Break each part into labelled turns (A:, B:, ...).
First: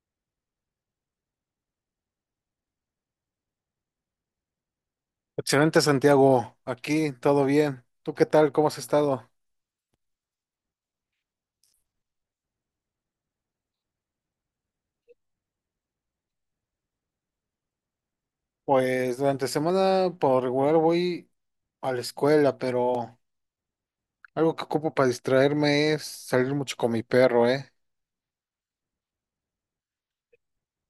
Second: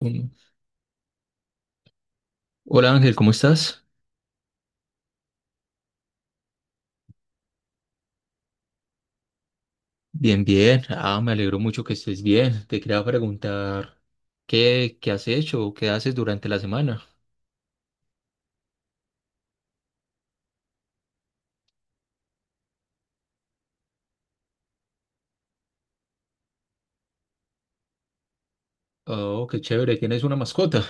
A: Uno. Hola Ángel, ¿cómo estás?
B: Excelente, Santiago. Aquí todo bien. ¿Tú qué tal? ¿Cómo has estado?
A: Bien, bien. Ah, me alegro mucho que estés bien. Te quería preguntar, ¿qué has hecho o qué haces durante la semana?
B: Pues durante semana por regular voy a la escuela, pero algo que ocupo para distraerme es salir mucho con mi perro, ¿eh?
A: Oh, qué chévere, ¿tienes una mascota?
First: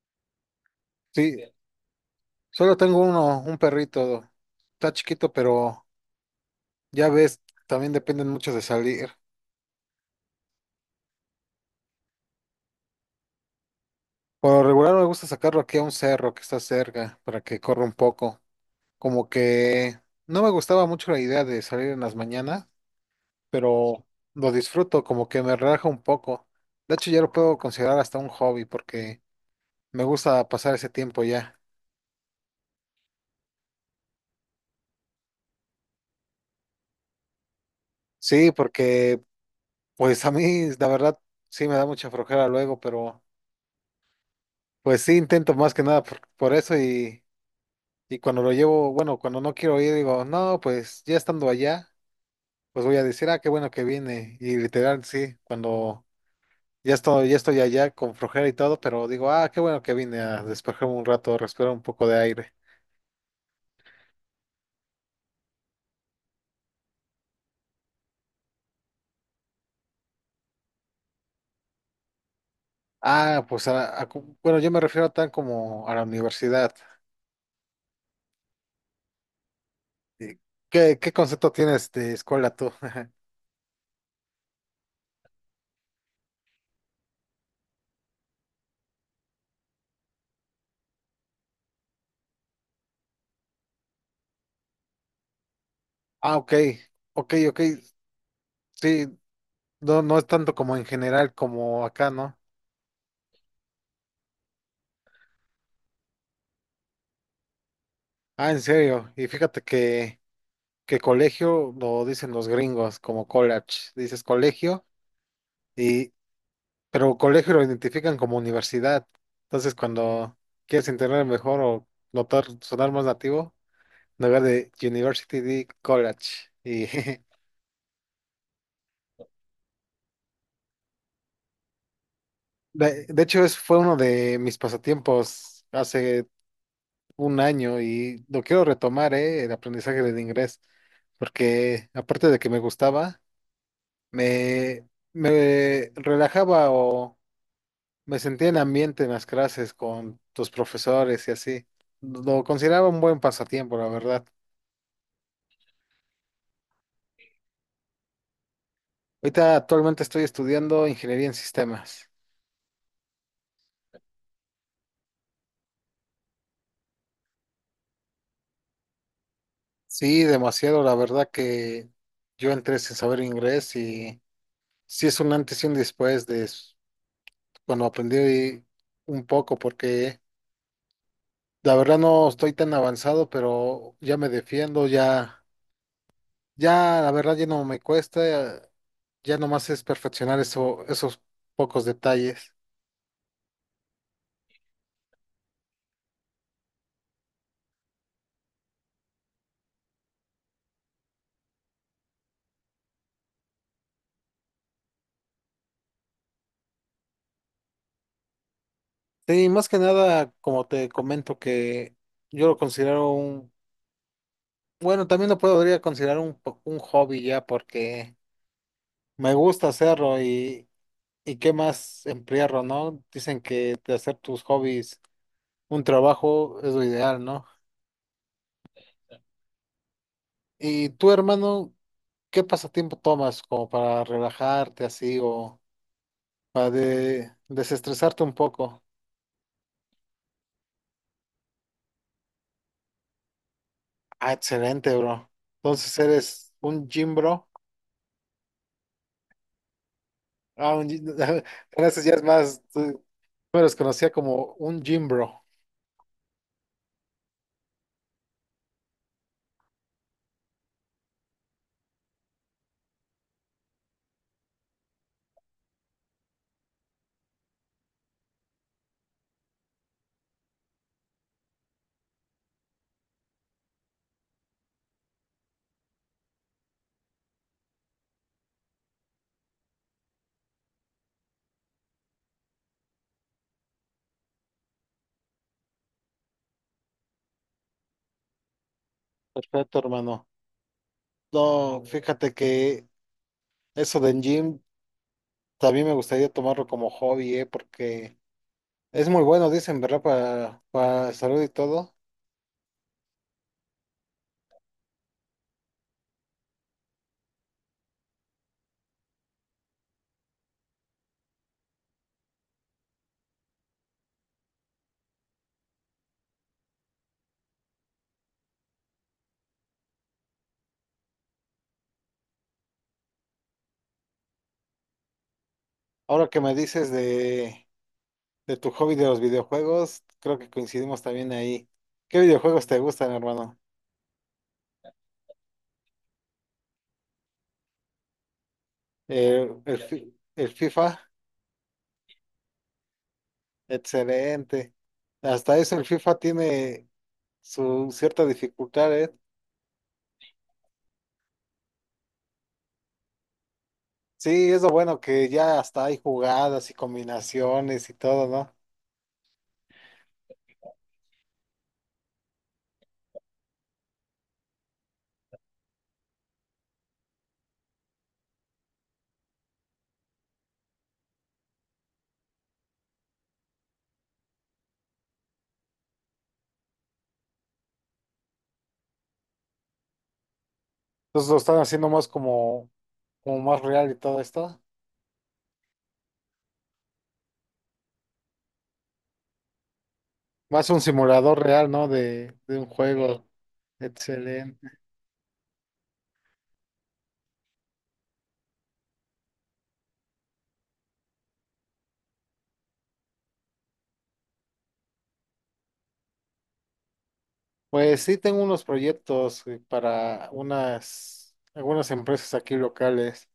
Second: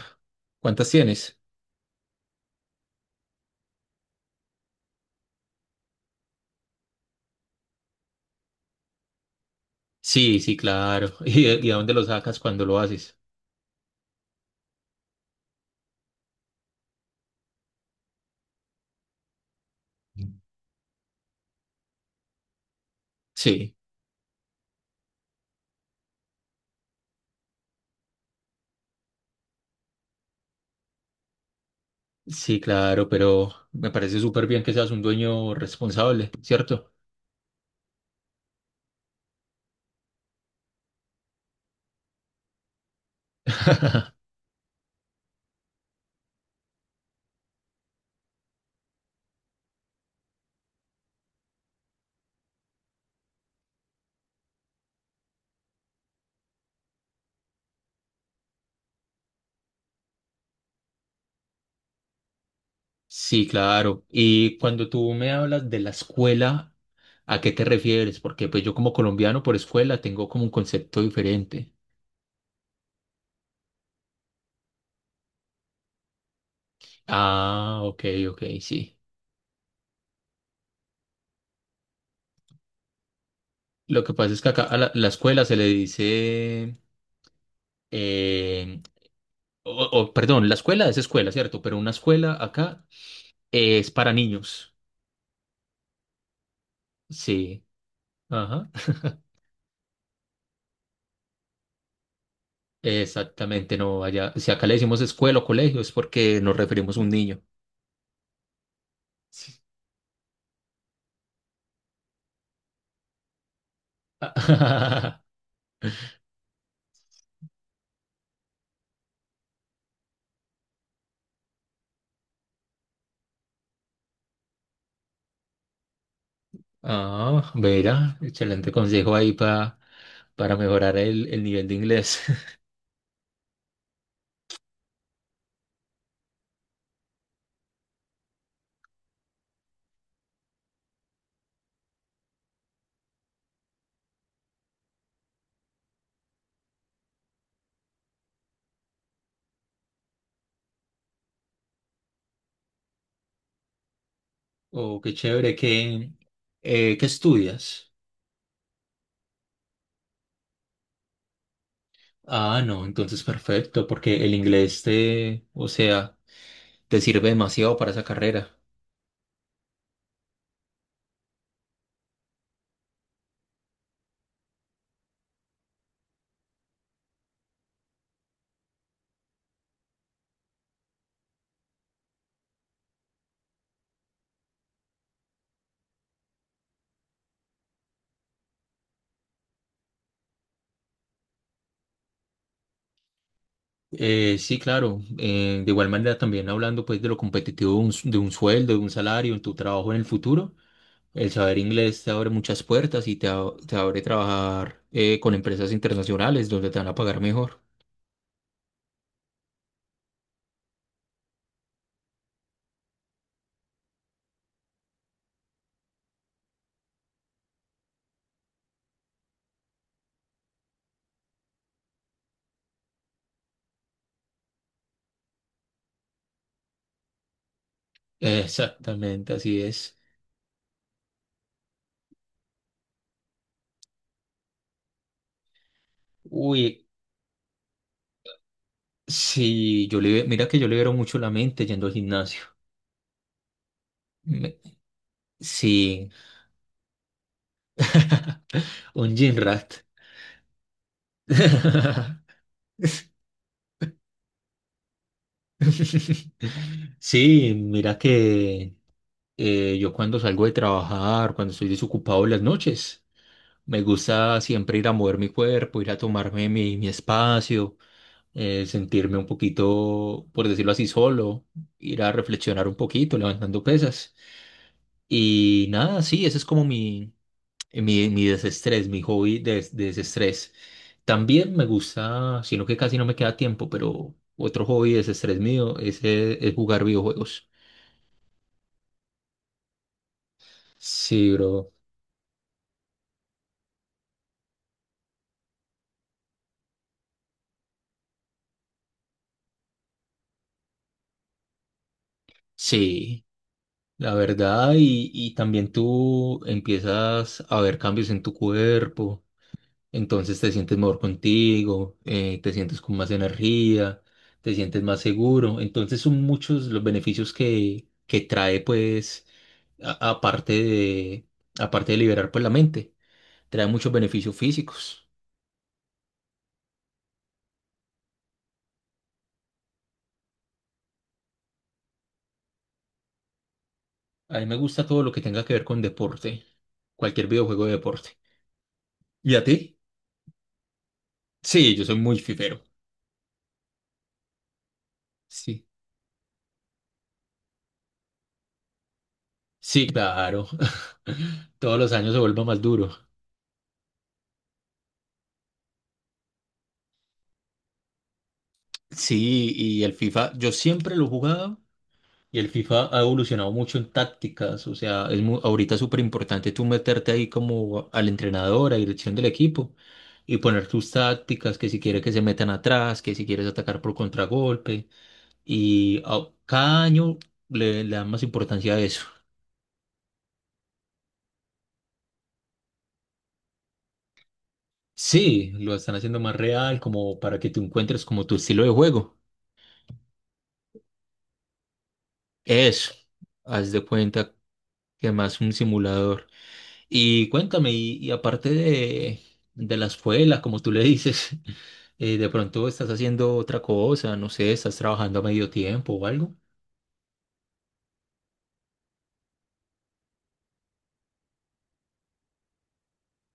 A: ¿Cuántas
B: Sí,
A: tienes?
B: solo tengo uno, un perrito. Está chiquito, pero ya ves, también dependen mucho de salir.
A: Sí, sí, claro. ¿Y a dónde lo sacas cuando lo haces?
B: Por lo regular me gusta sacarlo aquí a un cerro que está cerca para que corra un poco. Como que no me gustaba mucho la idea de salir en las mañanas,
A: Sí,
B: pero lo disfruto, como que me relaja un poco. De hecho, ya lo puedo considerar hasta un hobby porque me gusta pasar ese tiempo ya.
A: sí, claro, pero me parece súper bien que seas un dueño responsable, ¿cierto?
B: Sí, porque pues a mí la verdad sí me da mucha flojera luego, pero pues sí intento más que nada por eso, y cuando lo llevo, bueno, cuando no quiero ir digo, no, pues ya estando allá, pues voy a decir, ah, qué bueno que vine. Y literal, sí, cuando ya estoy allá con flojera y todo, pero digo, ah, qué bueno que vine a despejarme un rato, respirar un poco de aire.
A: Sí, claro. Y cuando tú me hablas de la escuela, ¿a qué te refieres? Porque pues yo como colombiano por escuela tengo como un concepto diferente.
B: Ah, pues yo me refiero a tan como a la universidad.
A: Ah, ok, ok, sí.
B: Eh, ¿Qué, qué concepto tienes de escuela tú?
A: Lo que pasa es que acá a la escuela se le dice, eh, o, perdón, la escuela es escuela, ¿cierto? Pero una escuela acá es para niños.
B: Ah, ok, ok, ok,
A: Sí, ajá.
B: sí, no, no es tanto como en general como acá, ¿no?
A: Exactamente, no, allá, si acá le decimos escuela o colegio es porque nos referimos a un niño.
B: Ah, en serio, y
A: Sí.
B: fíjate que colegio lo dicen los gringos como college, dices colegio, y, pero colegio lo identifican como universidad. Entonces, cuando quieres entender mejor o notar, sonar más nativo, en lugar de university, di college, y
A: Ah, verá, excelente consejo ahí para mejorar el nivel de inglés.
B: De hecho, es, fue uno de mis pasatiempos hace un año y lo quiero retomar, ¿eh? El aprendizaje del inglés, porque aparte de que me gustaba, me, me relajaba o me sentía en ambiente en las clases con tus profesores y así. Lo consideraba un buen pasatiempo, la verdad.
A: Oh, qué chévere, ¿ qué estudias?
B: Ahorita actualmente estoy estudiando ingeniería en sistemas.
A: Ah, no, entonces perfecto, porque el inglés o sea, te sirve demasiado para esa carrera.
B: Sí, demasiado, la verdad que yo entré sin saber inglés y sí es un antes y un después de bueno, aprendí un poco porque la verdad no estoy tan avanzado, pero ya me defiendo, ya, ya la verdad ya no me cuesta, ya nomás es perfeccionar eso, esos pocos detalles.
A: Sí, claro, de igual manera también hablando pues de lo competitivo de de un sueldo, de un salario, en tu trabajo en el futuro, el saber inglés te abre muchas puertas y te abre trabajar con empresas internacionales donde te van a pagar mejor.
B: Sí, más que nada, como te comento, que yo lo considero un, bueno, también lo podría considerar un, un hobby ya porque me gusta hacerlo y qué más emplearlo, ¿no? Dicen que de hacer tus hobbies un trabajo es lo ideal, ¿no?
A: Exactamente, así es.
B: Y tú, hermano, ¿qué pasatiempo tomas como para relajarte así o para
A: Uy,
B: desestresarte un poco?
A: sí, yo libero, mira que yo libero mucho la mente yendo al gimnasio.
B: Ah,
A: Me-
B: excelente, bro. Entonces
A: sí,
B: eres un gym bro.
A: un gym rat.
B: Ah, un Gracias, ya es más. Tú me los conocía como un gym bro.
A: Sí, mira que yo cuando salgo de trabajar, cuando estoy desocupado en las noches, me gusta siempre ir a mover mi cuerpo, ir a tomarme mi espacio, sentirme un poquito, por decirlo así, solo, ir a reflexionar un poquito, levantando pesas. Y nada, sí, ese es como mi desestrés, mi hobby de desestrés. También me gusta, sino que casi no me queda tiempo, pero otro hobby de desestrés mío es jugar videojuegos.
B: Perfecto, hermano.
A: Sí, bro.
B: No, fíjate que eso del gym también me gustaría tomarlo como hobby, ¿eh? Porque es muy bueno, dicen, ¿verdad? Para salud y todo.
A: Sí, la verdad, y también tú empiezas a ver cambios en tu cuerpo. Entonces te sientes mejor contigo, te sientes con más energía, te sientes más seguro. Entonces son muchos los beneficios que trae, pues, a- aparte de, aparte de liberar, pues, la mente. Trae muchos beneficios físicos.
B: Ahora que me dices de tu hobby de los videojuegos, creo que coincidimos también ahí. ¿Qué videojuegos te gustan, hermano?
A: A mí me gusta todo lo que tenga que ver con deporte, cualquier videojuego de deporte. ¿Y a ti?
B: El, el FIFA,
A: Sí, yo soy muy fifero.
B: excelente. Hasta
A: Sí.
B: eso el FIFA tiene su cierta dificultad, ¿eh?
A: Sí, claro. Todos los años se vuelve más duro.
B: Sí, es lo bueno que ya hasta hay jugadas y combinaciones y todo, ¿no?
A: Sí, y el FIFA, yo siempre lo he jugado. Y el FIFA ha evolucionado mucho en tácticas, o sea, ahorita es súper importante tú meterte ahí como al entrenador, a dirección del equipo y poner tus tácticas, que si quieres que se metan atrás, que si quieres atacar por contragolpe y cada año le dan más importancia a eso.
B: Entonces lo están haciendo más como, como más real y todo esto.
A: Sí, lo están haciendo más real como para que tú encuentres como tu estilo de juego.
B: Más un simulador real, ¿no? De un
A: Eso,
B: juego.
A: haz de cuenta que más un simulador. Y cuéntame, y aparte de la escuela, como tú le dices. Eh, de pronto estás haciendo otra cosa, no sé, estás trabajando a medio tiempo o algo.
B: Pues sí tengo unos proyectos para unas, algunas empresas aquí locales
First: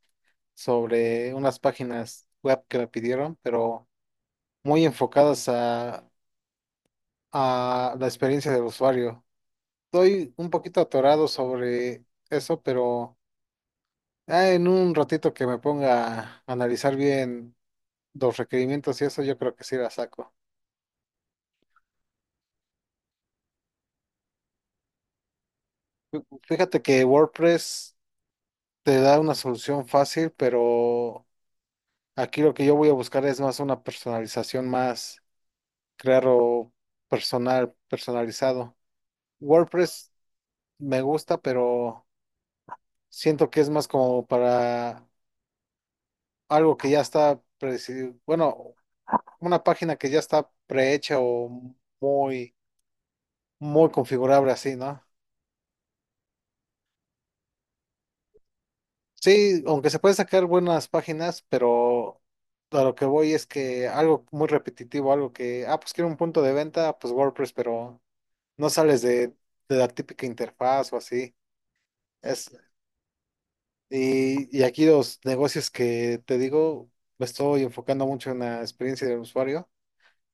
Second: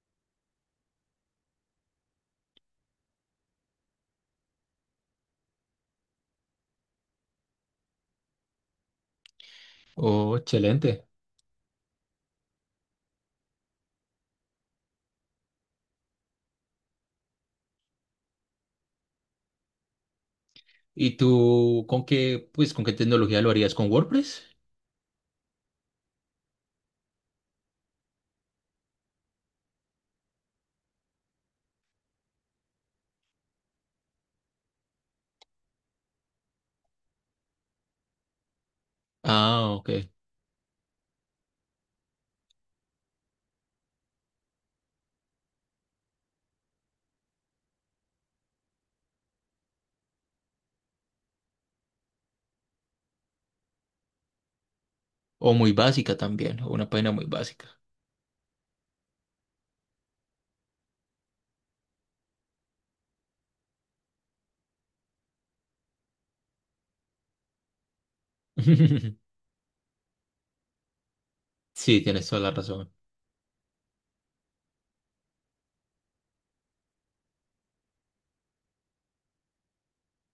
B: sobre unas páginas web que me pidieron, pero muy enfocadas a la experiencia del usuario. Estoy
A: Oh,
B: un poquito
A: excelente.
B: atorado sobre eso, pero ah, en un ratito que me ponga a analizar bien los requerimientos y eso, yo creo que sí la saco.
A: ¿Y tú con qué, pues, con qué tecnología lo harías? ¿Con WordPress?
B: Fíjate que WordPress te da una solución fácil, pero aquí lo que yo voy a buscar es más una personalización más, crearlo personal, personalizado.
A: Ah, ok.
B: WordPress me gusta, pero siento que es más como para algo que ya está, bueno, una página que ya está prehecha o muy, muy configurable así, ¿no?
A: O muy básica también, o una página muy básica.
B: Sí, aunque se pueden sacar buenas páginas, pero a lo que voy es que algo muy repetitivo, algo que, ah, pues quiero un punto de venta, pues WordPress, pero... no sales de la típica interfaz o así.
A: Sí, tienes toda
B: Es,
A: la razón.
B: y aquí los negocios que te digo, me estoy enfocando mucho en la experiencia del usuario.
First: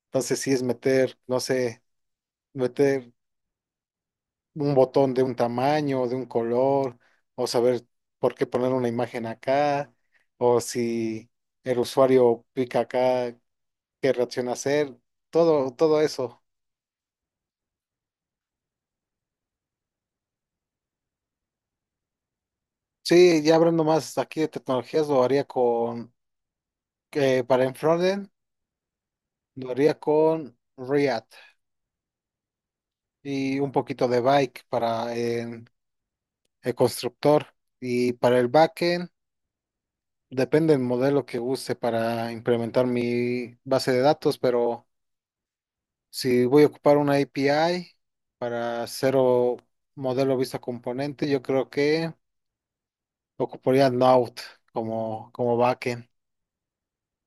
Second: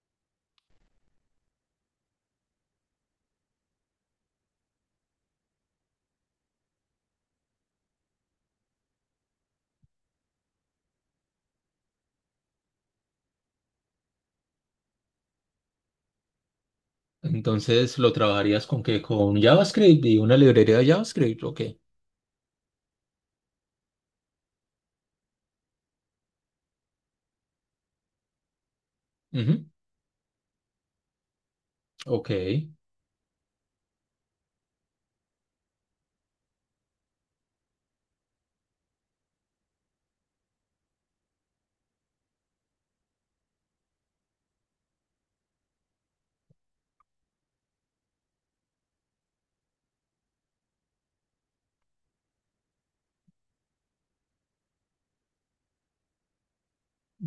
B: Entonces sí es meter, no sé, meter un botón de un tamaño, de un color, o saber por qué poner una imagen acá, o si el usuario pica acá, qué reacción hacer, todo, todo eso.
A: Entonces, ¿lo trabajarías con qué? ¿Con JavaScript y una librería de JavaScript? Ok.
B: Sí, ya hablando más aquí de tecnologías, lo haría con, que para en frontend
A: Ujú,
B: lo haría con React
A: ok.
B: y un poquito de Bike para el constructor. Y para el backend, depende del modelo que use para implementar mi base de datos, pero si voy a ocupar una API para hacer modelo vista componente, yo creo que ocuparía Node como, como backend.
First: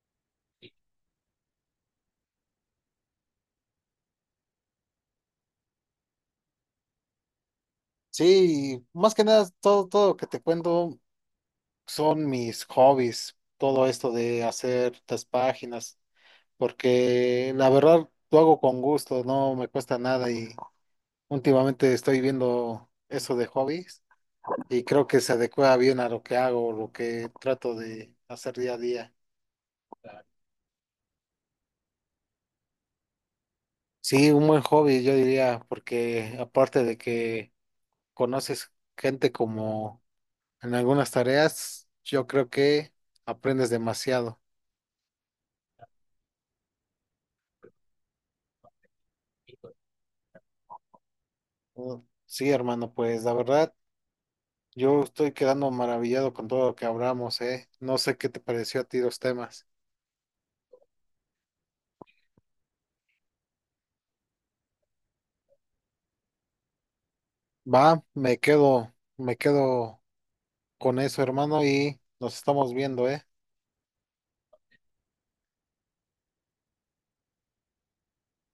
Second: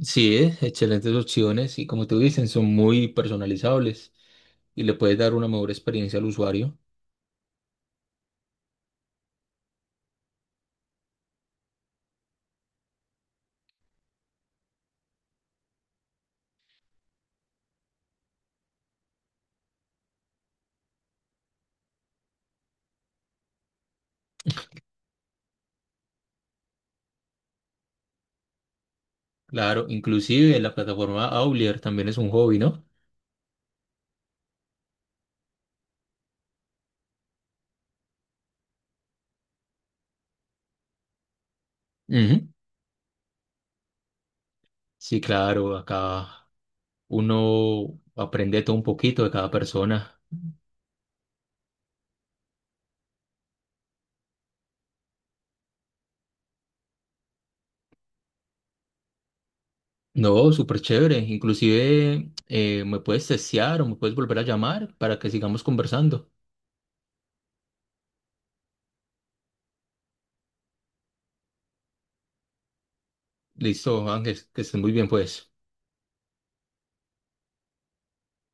A: Sí, excelentes opciones y como tú dices, son muy personalizables y le puedes dar una mejor experiencia al usuario.
B: Sí, y más que nada, todo, todo lo que te cuento son mis hobbies, todo esto de hacer estas páginas, porque la verdad lo hago con gusto, no me cuesta nada y últimamente estoy viendo eso de hobbies y creo que se adecua bien a lo que hago, lo que trato de hacer día a día.
A: Claro, inclusive la plataforma Aulier también es un hobby, ¿no?
B: Sí, un buen hobby, yo diría, porque aparte de que conoces gente como en algunas tareas, yo creo
A: Ujú.
B: que aprendes demasiado.
A: Sí, claro, acá uno aprende todo un poquito de cada persona.
B: Uh, Sí, hermano, pues la verdad, yo estoy quedando maravillado con todo lo que hablamos, ¿eh? No sé qué te pareció a ti los temas.
A: No, súper chévere. Inclusive me puedes testear o me puedes volver a llamar para que sigamos conversando.
B: Va, me quedo con eso, hermano, y nos estamos viendo, ¿eh?
A: Listo, Ángel, que estés muy bien, pues.